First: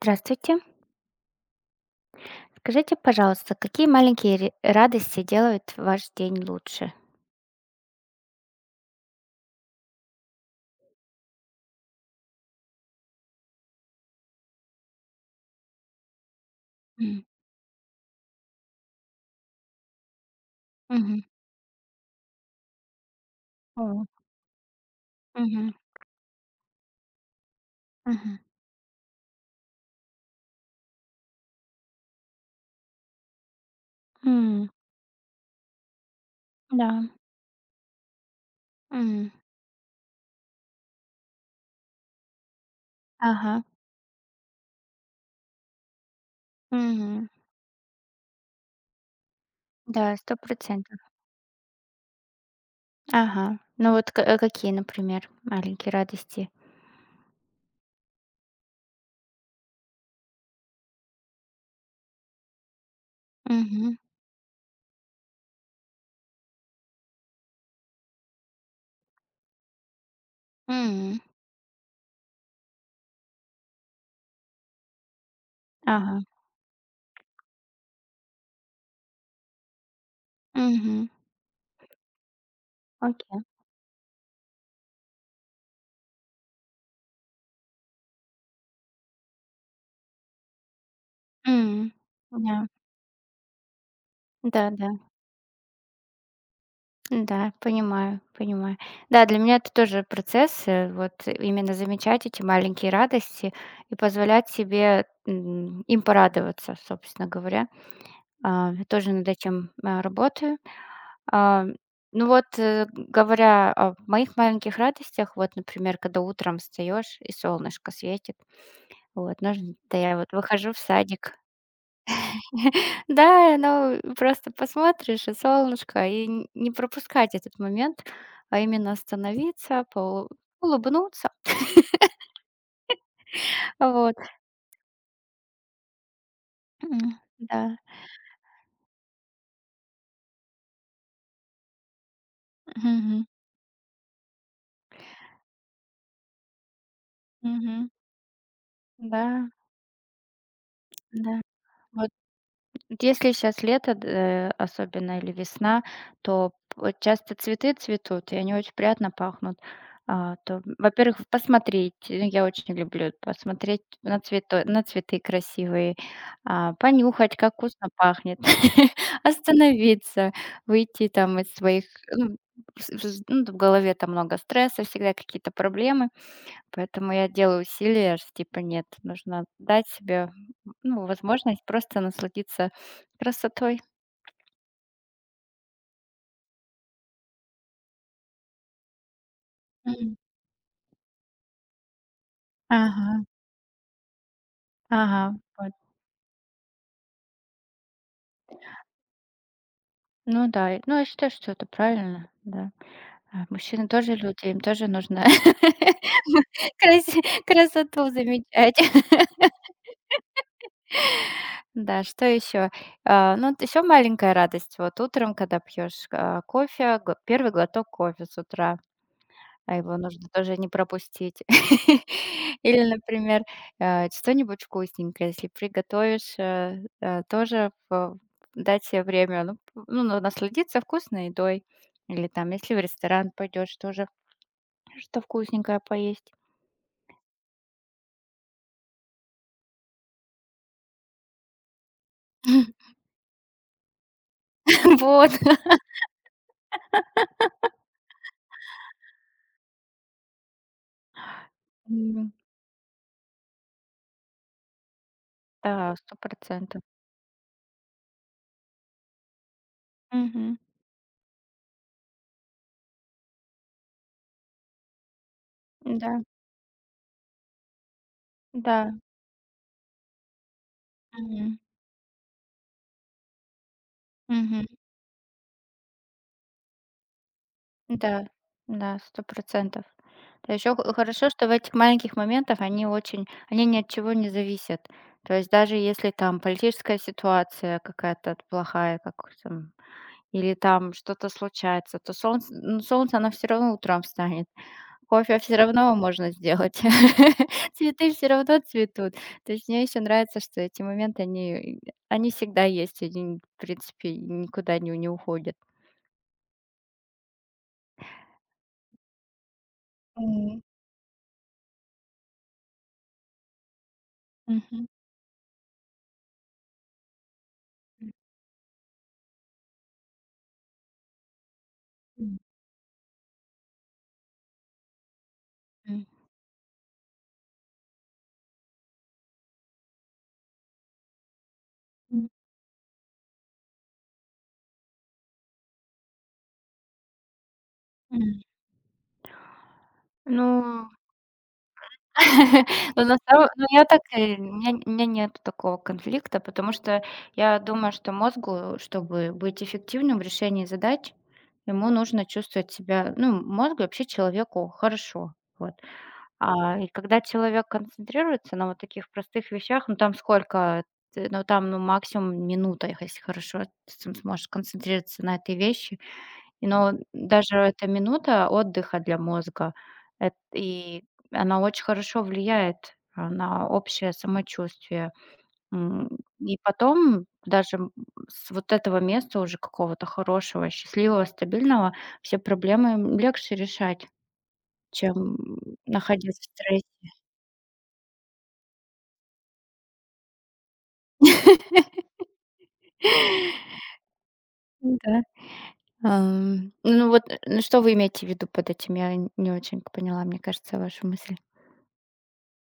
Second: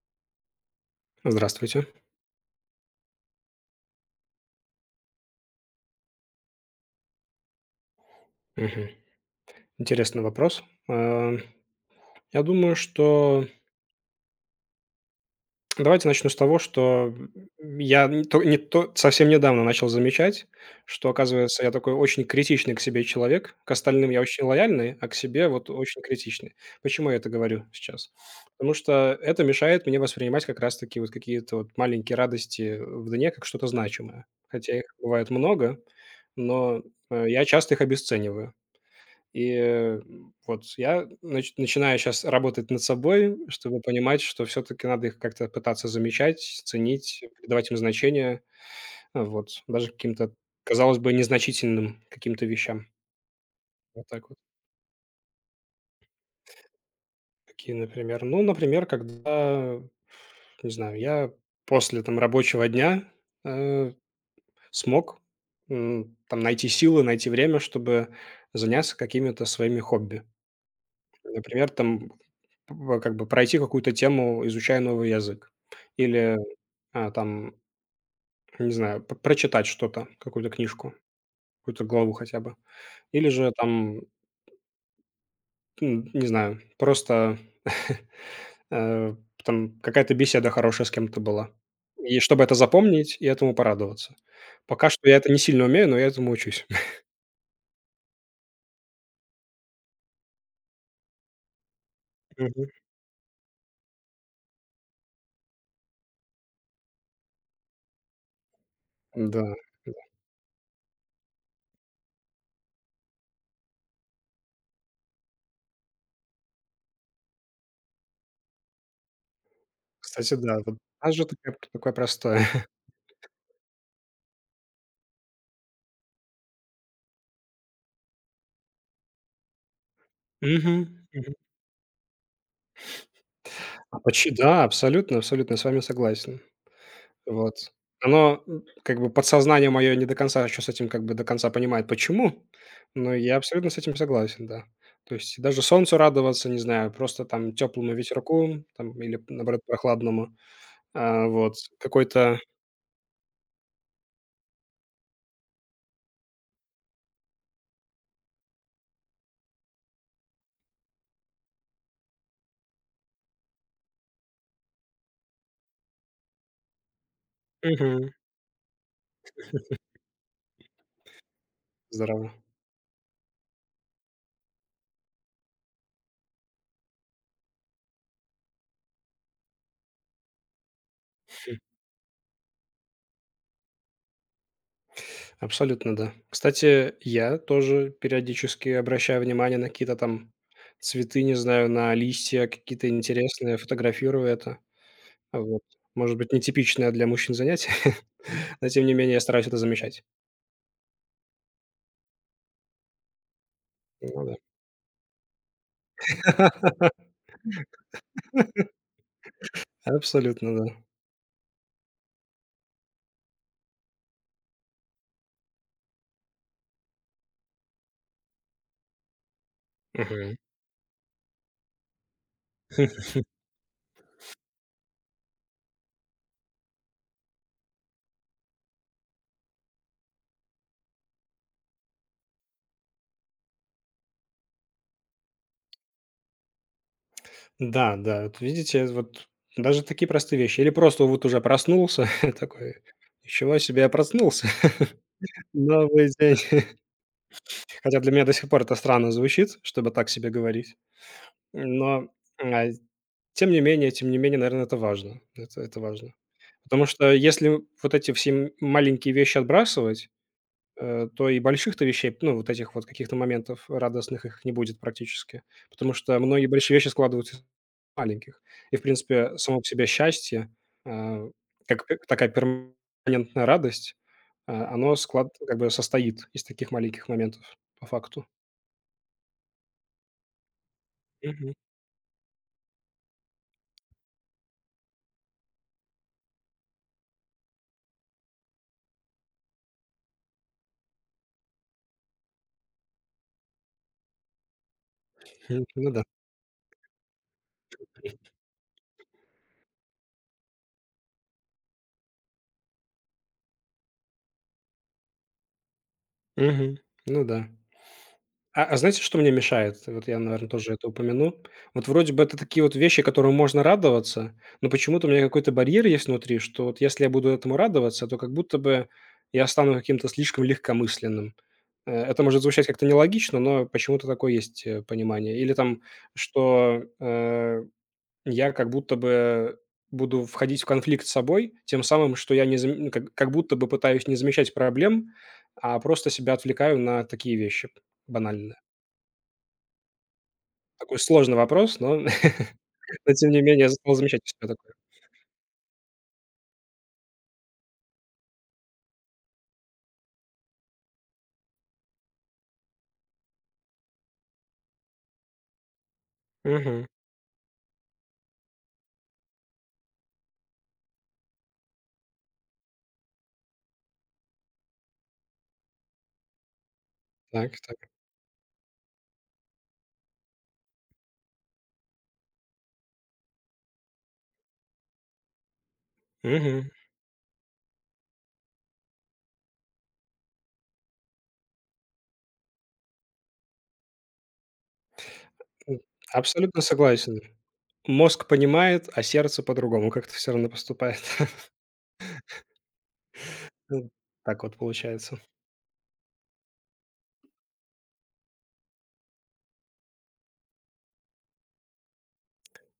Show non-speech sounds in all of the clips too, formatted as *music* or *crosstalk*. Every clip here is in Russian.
Здравствуйте. Здравствуйте. Скажите, пожалуйста, какие маленькие ре- радости делают ваш день лучше? Мгм. Интересный вопрос. Э, я думаю, что давайте начну с того, что М, я не то не то совсем недавно начал замечать, что, мгм. оказывается, я такой очень критичный к себе человек. К О, остальным я очень лояльный, а к себе вот мгм. очень критичный. Почему я это говорю сейчас? Мгм. Потому что это мешает мне воспринимать как раз-таки вот какие-то вот маленькие радости в дне как что-то значимое. М, Хотя их бывает много, но, да. Я часто их обесцениваю. М. И, вот я начинаю сейчас работать над собой, Ага. чтобы понимать, что все таки надо их как-то пытаться замечать, ценить, Мгм. придавать им значение, а, вот, даже Да, каким-то, сто процентов. казалось бы, незначительным каким-то вещам. Ага. Ну Вот вот к- так э, вот. какие, например, маленькие радости? Какие, например? Ну, например, когда, не знаю, я после, там, рабочего дня, э, Мгм. смог, там, найти силы, найти время, чтобы заняться какими-то своими хобби. М. Например, там, П как бы пройти какую-то тему, изучая новый язык. Ага, Или, там, не знаю, п прочитать что-то, какую-то книжку, мгм. какую-то главу хотя бы. Или Окей. же там, не знаю, просто, *laughs* э, там какая-то беседа хорошая с кем-то была. М. И чтобы это запомнить и этому порадоваться. Да, да. Пока что я это не сильно умею, но я этому учусь. *laughs* Да, понимаю, понимаю. Да, для меня это тоже процесс, э, вот именно замечать эти Мгм. маленькие радости и позволять себе им порадоваться, собственно говоря. Я тоже над Да, этим работаю. А, ну вот, говоря о моих маленьких радостях, вот, например, когда утром встаешь и солнышко светит, вот, нужно, да я вот кстати, да, выхожу вот в даже садик. такая такое простое. *laughs* Да, ну, просто посмотришь, и солнышко, и н не пропускать этот момент, а именно остановиться, *laughs* поу Мгм, улыбнуться. мгм. А Вот. почи да, абсолютно абсолютно, я с вами согласен. М, Вот. да. Оно, как бы подсознание мое не до конца еще с этим как бы до конца понимает, почему, но Мгм. я абсолютно с этим согласен, да. То есть даже солнцу радоваться, не знаю, просто там Мгм. теплому ветерку там или, Да, наоборот, прохладному. А, да. вот какой-то. Вот. Если сейчас лето, д- э, особенно или весна, то п- часто цветы цветут, и они очень приятно пахнут. То, во-первых, посмотреть, я очень люблю посмотреть на цветы красивые, понюхать, как вкусно Мгм. пахнет. *laughs* Остановиться, выйти там из своих, Здорово. ну, с- ну, в голове там много стресса, всегда какие-то проблемы. Поэтому я делаю усилия, что типа нет, нужно дать себе, ну, возможность просто насладиться красотой. Абсолютно, да. Кстати, я тоже периодически обращаю внимание на какие-то Мгм. там цветы, не знаю, на листья какие-то Ага, интересные, фотографирую это. ага. Вот. Вот. Может быть, нетипичное для мужчин занятие, *laughs* но тем не менее я стараюсь это замечать. Ну да, и ну, я считаю, что это правильно, да. А мужчины тоже Ну люди, им тоже нужно да. *laughs* *laughs* краси красоту замечать. *laughs* Абсолютно, да. Да, что еще? Ну, вот еще маленькая радость. Вот утром, когда пьешь, кофе, гл первый глоток кофе с утра. А его нужно Мгм. тоже не пропустить. *laughs* Или, *laughs* например, что-нибудь вкусненькое, если приготовишь, тоже в дать себе время, ну, п ну, на насладиться вкусной едой. Или там, если в ресторан пойдешь, тоже что вкусненькое поесть. Да, да, вот видите, вот даже такие простые вещи. Или просто вот уже проснулся *laughs* такой: *laughs* "Ничего себе, я проснулся, Вот. *laughs* новый день". Хотя для меня до сих пор это странно звучит, чтобы так себе говорить. Но, М, а, тем не менее, наверное, это важно. Это да, важно. 100. Потому что если вот эти все маленькие вещи отбрасывать, Мгм. То и больших-то вещей, ну, вот этих вот каких-то моментов радостных их не будет практически, потому что Да, многие большие вещи складываются из маленьких. И, в да. принципе, само по себе счастье, а, Мгм. как пе такая перманентная радость, Мгм. Оно склад как бы состоит из таких маленьких моментов по Да, факту. да, 100. Да. Еще х хорошо, что в Мгм. этих маленьких моментах они очень они ни от чего не зависят. То есть даже если там политическая ситуация какая-то плохая, как там, или там что-то случается, то солнце ну, солнце, оно все равно утром встанет. Кофе все Хм. Ну равно да. можно сделать. *laughs* Цветы все равно цветут. То есть мне еще нравится, что эти моменты, они всегда есть, они, в принципе, никуда не уходят. Мгм. Ну да. А знаете, что мне мешает? Вот я, наверное, Мгм. тоже это упомяну. Вот вроде бы это такие вот вещи, которым можно радоваться, но Мгм. почему-то у меня какой-то барьер есть внутри, что вот если я буду этому радоваться, то как будто бы я стану каким-то слишком легкомысленным. Это М. может звучать как-то нелогично, но почему-то такое есть понимание. Или там, что я как будто бы буду входить в конфликт с собой, тем самым, Мгм. что я не зам- ну, как будто бы пытаюсь не замечать проблем, а просто себя отвлекаю на такие вещи банальные. Ну. Такой сложный вопрос, но *laughs* *laughs* Ну, но на тем не самом ну, менее я зал так, э, у замечательный такой. меня нету такого конфликта, потому что я думаю, что мозгу, чтобы быть эффективным в решении задач, ему нужно чувствовать себя, ну, мозгу, и вообще человеку хорошо. Вот. Мгм. И когда человек концентрируется на вот таких простых вещах, ну, там сколько, ты ну, там, ну, максимум минута, если хорошо, ты см сможешь концентрироваться на этой вещи. Но даже Так, эта так. минута отдыха для мозга, эт и она очень хорошо влияет, на общее самочувствие. М, и Мгм. потом даже, с вот этого места уже какого-то хорошего, счастливого, стабильного все проблемы, легче решать, чем, М. находясь в Абсолютно стрессе. согласен. Мозг понимает, а сердце по-другому как-то все равно поступает. *laughs* Ну, так вот получается. Да. Ам, ну вот, ну что вы имеете в виду под этим? Я н не очень поняла, мне кажется, вашу мысль.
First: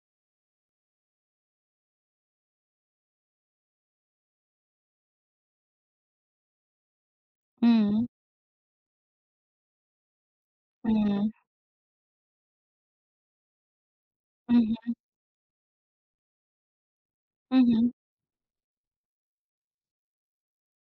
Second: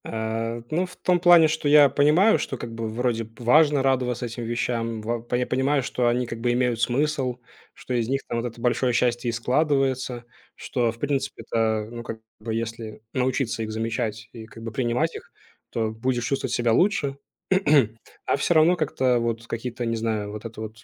Ну, в том плане, что я понимаю, что как бы вроде б важно радоваться этим вещам, ва по я понимаю, что они как бы имеют смысл, что М, из них там вот это большое счастье и складывается, что, в м, принципе, это, ну, как бы если научиться их замечать и как бы мгм, принимать их, то будешь чувствовать себя лучше. мгм. *clears throat* А все равно как-то вот какие-то, не знаю, вот это вот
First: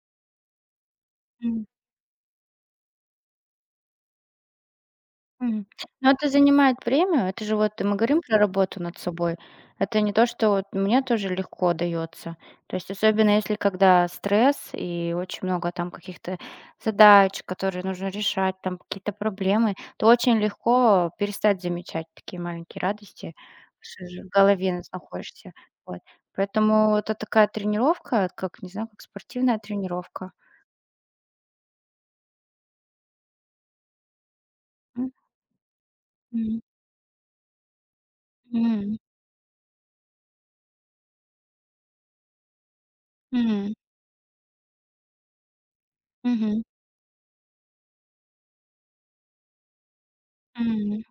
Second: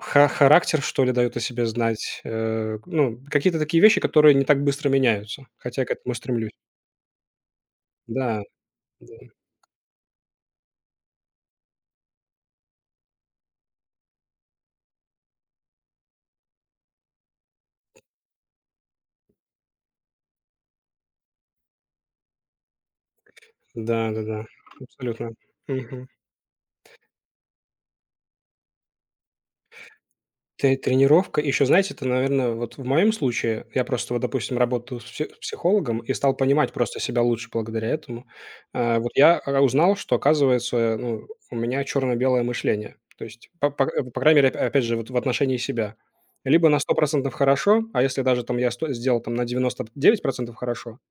ха характер, что ли, даёт о себе знать, ну, какие-то такие вещи, которые не так быстро меняются, Мгм. хотя я к Но этому это стремлюсь. занимает время. Это же вот мы говорим Да, про работу над да. собой. Это не то, что вот мне тоже легко дается. То есть особенно если когда стресс и очень много там каких-то задач, которые нужно решать, там какие-то проблемы, то очень легко перестать замечать такие маленькие радости, потому что же в Да-да-да, голове нас абсолютно. находишься. Вот. Мгм. Поэтому вот это такая тренировка, как, не знаю, как спортивная тренировка. Т тренировка. Еще, знаете, это, наверное, вот в моем случае, я просто вот, допустим, работаю с М, пси с психологом и стал м, понимать просто себя лучше благодаря этому. м, А, вот я, узнал, что, оказывается, ну, у меня черно-белое мышление. То есть, м, по крайней мере, оп опять же, вот в отношении себя. мгм, Либо на 100% хорошо, а если даже там я сто сделал там на 99% хорошо, м,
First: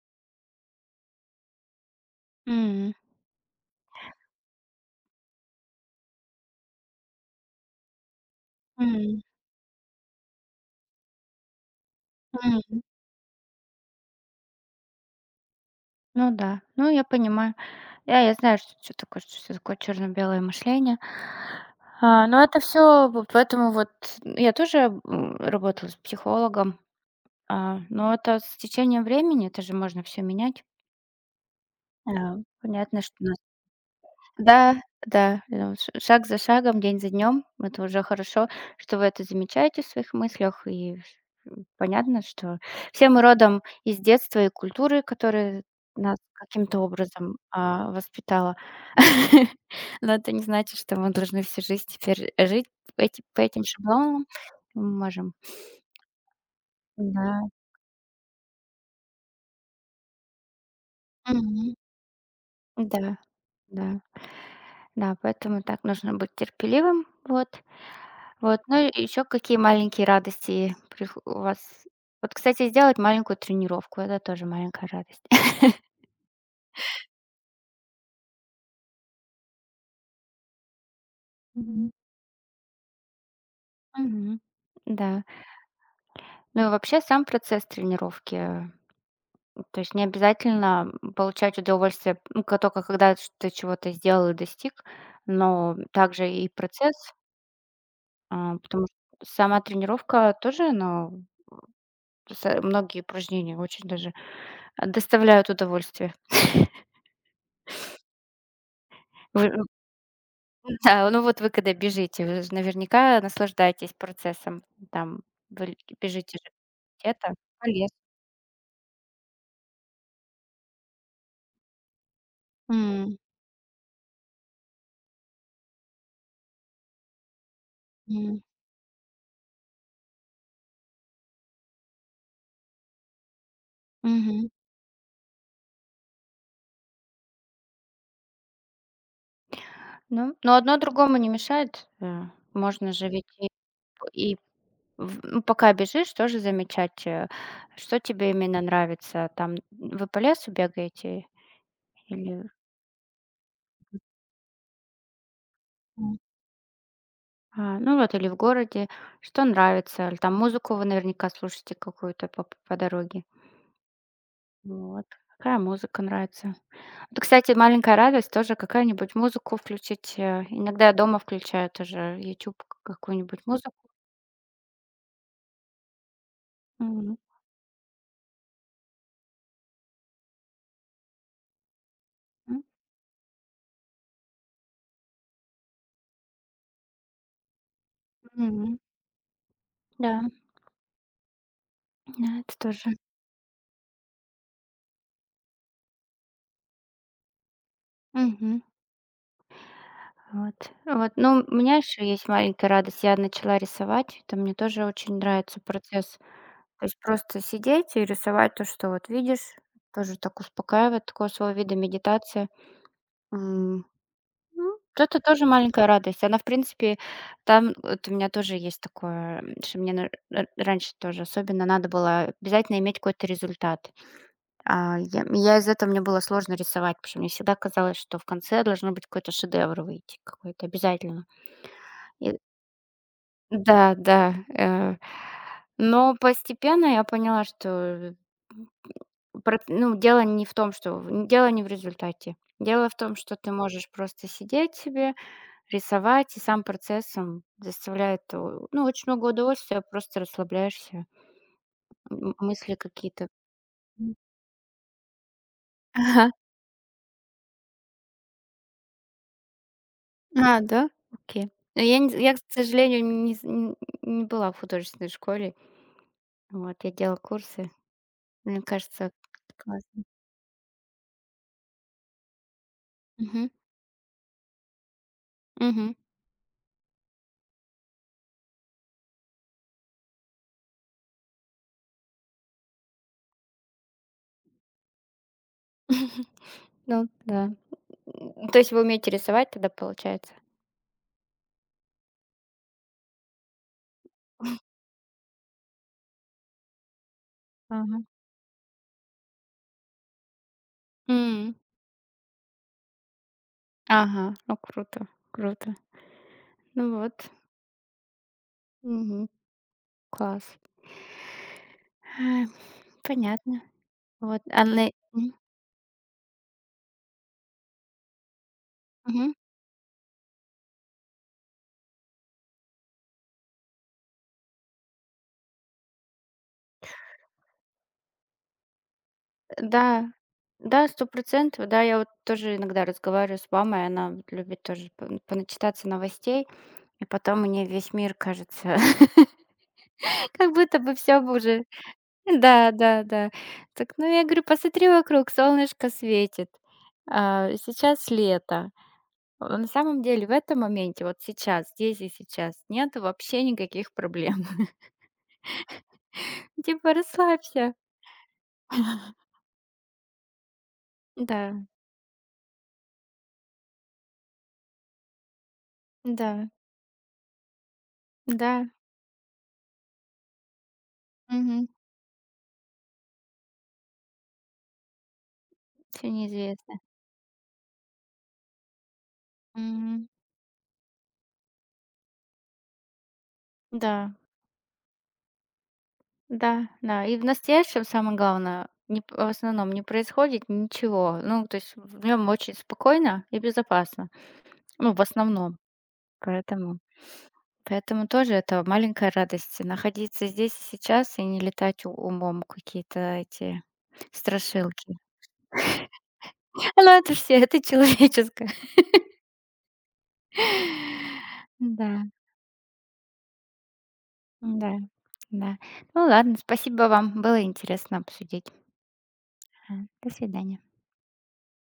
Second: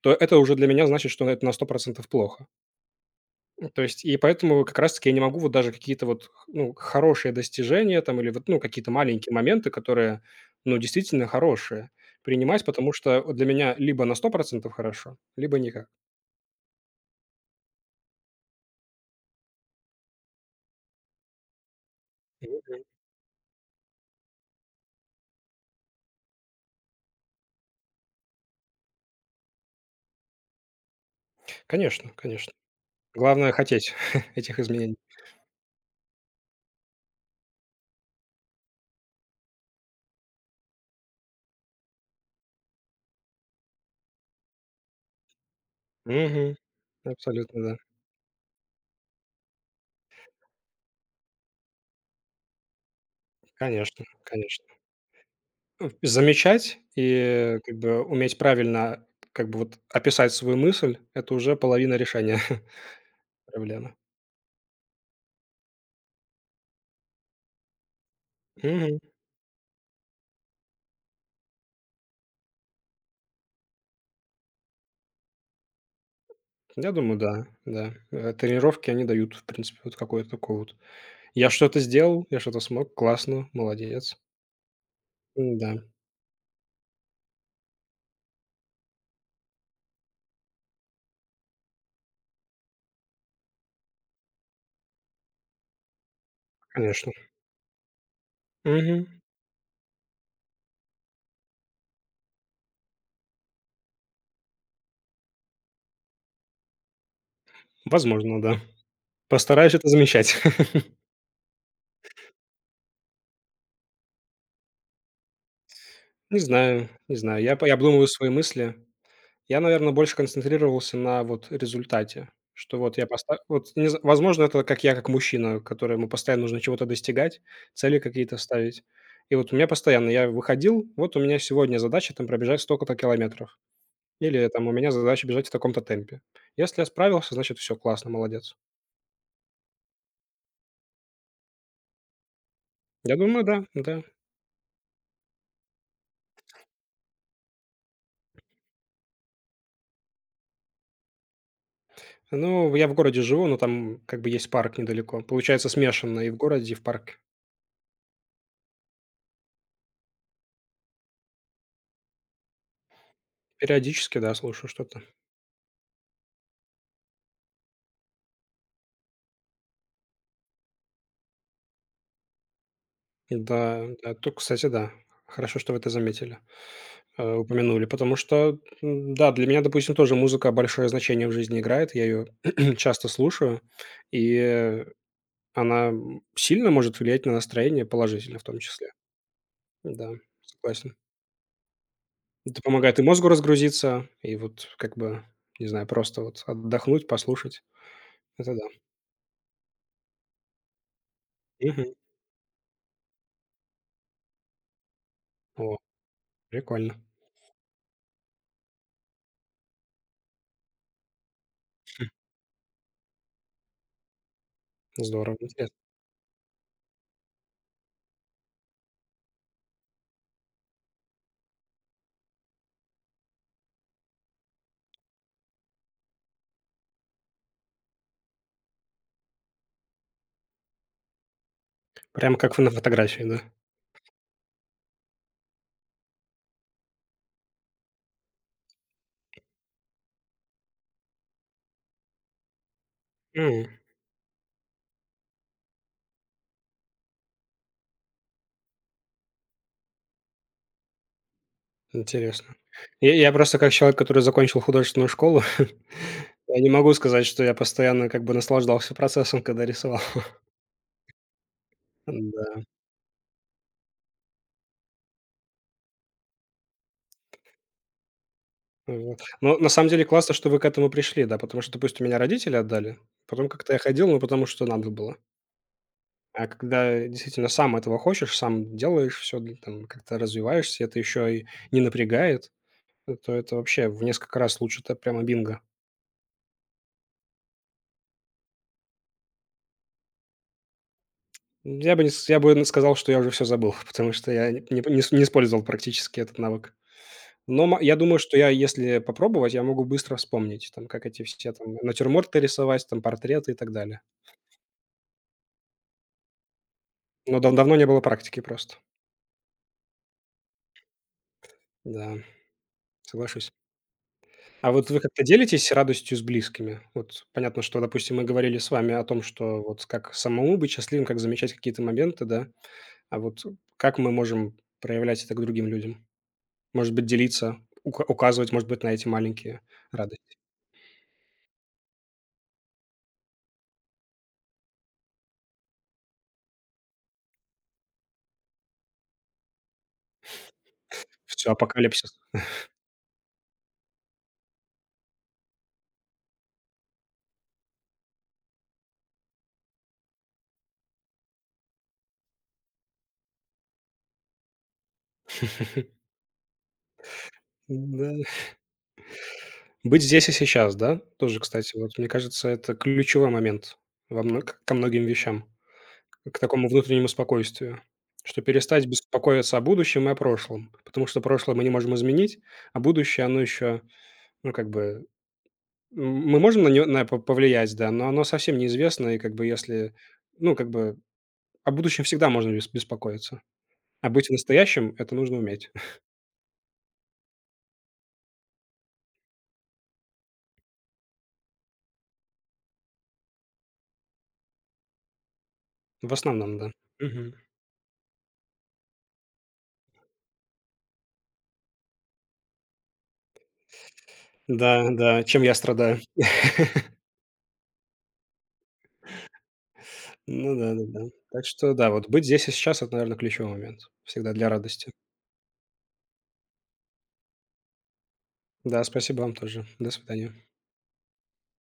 то это уже для меня значит, что это на 100% плохо. м. Ну, то есть и поэтому как раз таки я не могу вот даже какие-то вот, ну, хорошие достижения там или вот, ну, какие-то М, маленькие моменты, которые, ну, действительно хорошие, принимать, м. потому что вот для меня либо на 100% хорошо, либо никак. Ну да, ну я понимаю. Я знаю, что такое, что всё такое черно-белое мышление. Но это Мгм. все, поэтому вот я тоже, работала с психологом, но это с течением времени, это же можно все менять. Конечно, А, конечно. Понятно, что Главное хотеть *laughs* этих да, изменений. да, ну, ш шаг за шагом, день за днем. Это уже хорошо, что вы это замечаете в своих мыслях. И понятно, что все мы родом из детства и культуры, которая нас Мгм. каким-то образом, Абсолютно, да. Воспитала. *laughs* Но это не значит, что мы должны всю жизнь теперь жить эти по этим Конечно, шаблонам. конечно. Мы можем. Замечать Да. и как бы уметь правильно как бы вот описать свою мысль- это уже Мгм. половина решения *laughs* Да, проблемы. да. Да, поэтому так нужно быть терпеливым. Вот. Вот, ну Мгм. и еще какие маленькие радости прих у вас. Вот, кстати, сделать маленькую тренировку — это тоже маленькая радость. Я думаю, да, да. Тренировки, они дают, в принципе, вот какое-то такое вот: "Я что-то Мгм. сделал, я что-то смог, классно, молодец". Мгм. Да. Да, Ну и вообще сам процесс тренировки, то есть не обязательно, получать удовольствие, ну, ка тока когда ш ты чего-то сделал и достиг, но также и конечно. процесс, потому что Мгм. сама тренировка тоже, но многие упражнения очень даже, доставляют удовольствие. *laughs* Возможно, да. Вы Постараюсь это замечать. *laughs* да, ну вот вы когда бежите, вы же наверняка наслаждаетесь процессом. Там вы бежите Не же знаю, не где-то знаю. Я по п я лесу. обдумываю свои мысли. Я, наверное, больше концентрировался на вот результате, что вот я М, поставил. Вот не з возможно, это как я, как мужчина, которому постоянно нужно чего-то достигать, цели какие-то м, ставить. И вот у меня постоянно я выходил: "Вот у меня сегодня задача там пробежать столько-то километров". мгм. Или там: "У меня задача бежать в таком-то темпе". Если я справился, значит, все классно, молодец. Ну но одно другому не мешает. Можно же Я ведь думаю, и да, да. и в ну, пока бежишь, тоже замечать, что тебе именно нравится. Там вы по лесу бегаете или, Ну, я в городе живу, но там как бы есть парк недалеко. Получается м, смешанно и в городе, и в парке. Ну вот, или в городе, что нравится? Или там музыку вы наверняка слушаете какую-то по дороге. Периодически, да, слушаю что-то. Вот. Какая музыка нравится? Это, кстати, маленькая радость тоже какая-нибудь музыку включить. Иногда я дома включаю тоже YouTube к какую-нибудь Да, музыку. да, то, кстати, да. Хорошо, что вы это заметили, Мгм. Упомянули, потому что, да, для меня, допустим, тоже музыка большое значение в жизни играет. Я ее М. *clears throat* часто слушаю, и она, сильно может влиять на настроение, положительно в том Мгм. числе. Да, Да, согласен. да, это Это тоже. помогает и мозгу разгрузиться, и вот как бы, не знаю, просто вот отдохнуть, послушать. Это Мгм. да. Вот, вот. Ну, у меня Мгм. еще есть маленькая радость. Я начала рисовать. Это мне тоже очень нравится О, процесс. То прикольно. есть просто сидеть и рисовать то, что вот видишь. Тоже так успокаивает, такого своего вида медитация. М. Ну, это Здорово, тоже интересно. маленькая радость. Она, в принципе, там вот у меня тоже есть такое, что мне на- р- раньше тоже особенно надо было обязательно иметь какой-то результат. Я из этого мне было сложно рисовать, потому что мне всегда казалось, что в конце должно быть какой-то шедевр выйти, какой-то обязательно. Прям И- как в на фотографии, да? да, да. Но постепенно я поняла, что Проц ну, дело не в том, что в дело не в результате. Дело в том, что ты М, можешь просто сидеть себе, рисовать, и сам процесс, он заставляет, ну, очень много удовольствия, просто расслабляешься, м интересно. мысли какие-то. Я просто как человек, М. который закончил художественную школу, Ага. *laughs* я не могу сказать, что я постоянно как бы наслаждался процессом, когда рисовал. А, да? Окей. Но я не з *laughs* я, к Да, сожалению, не з н не была в художественной школе. Вот, я делала курсы. Мне кажется, вот. Но на самом классно. деле классно, что вы к этому пришли, да, потому что, допустим, меня родители отдали. Мгм. Потом как-то я ходил, ну, потому что надо было. Мгм. А когда действительно сам этого хочешь, сам делаешь все, там как-то развиваешься, это еще и не напрягает, то это вообще в несколько раз лучше. Это прямо бинго. Ну да. То есть вы умеете рисовать тогда, получается? Я бы не с я бы н сказал, что я уже все забыл, *laughs* потому что я не использовал практически этот навык. Но ма я Ага. думаю, что я, если попробовать, я могу быстро вспомнить, там, как эти все М. там натюрморты рисовать, там, портреты и так далее. Ага, ну круто, круто. Ну вот, Но давно не было практики просто. мгм, класс. Да, Э, соглашусь. понятно. Вот, а А вот на вы как-то мгм, делитесь радостью с близкими? Вот понятно, что, допустим, мы говорили с вами о том, мгм. что вот как самому быть счастливым, как замечать какие-то моменты, да? А вот как мы можем проявлять это к другим людям? Может быть, делиться, указывать, может быть, на эти маленькие радости? Да, сто процентов. Да, я вот тоже иногда разговариваю с мамой, она вот любит тоже пон поначитаться новостей, и потом мне весь мир кажется *laughs* как будто бы все бы Все, уже апокалипсис. да, да, да. Так, ну я говорю: "Посмотри вокруг, солнышко светит, сейчас лето". На самом деле в этом моменте, вот сейчас, здесь и сейчас, нет вообще никаких проблем. *laughs* Типа расслабься. Да. Быть здесь и сейчас, да? Тоже, Да, кстати, вот мне кажется, это ключевой момент во ко многим вещам. К да, такому внутреннему спокойствию, что да. перестать беспокоиться о будущем и о прошлом, потому что прошлое мы Мгм. не можем изменить, а будущее, оно еще, ну, как бы, Всё мы можем на неизвестно. него на повлиять, да, но оно совсем неизвестно, и как бы если, Мгм. ну, как бы о будущем всегда можно беспокоиться, а Да, быть настоящим это нужно уметь. *laughs* да. Да, и в настоящем, самое главное, не п в основном не происходит ничего. Ну, то есть в нем очень спокойно и безопасно. Ну, в основном. В основном, да. Поэтому Мгм. Тоже это маленькая радость — находиться здесь и сейчас и не летать у умом в какие-то эти Да, страшилки. да, чем я страдаю. *laughs* Ну, это все, это человеческое. Ну да, да-да. Так что да, Да, вот быть здесь и сейчас- это, наверное, ключевой момент всегда для да, радости. да. Ну ладно, спасибо вам, было интересно обсудить. Да, спасибо вам тоже. А, До До свидания. свидания.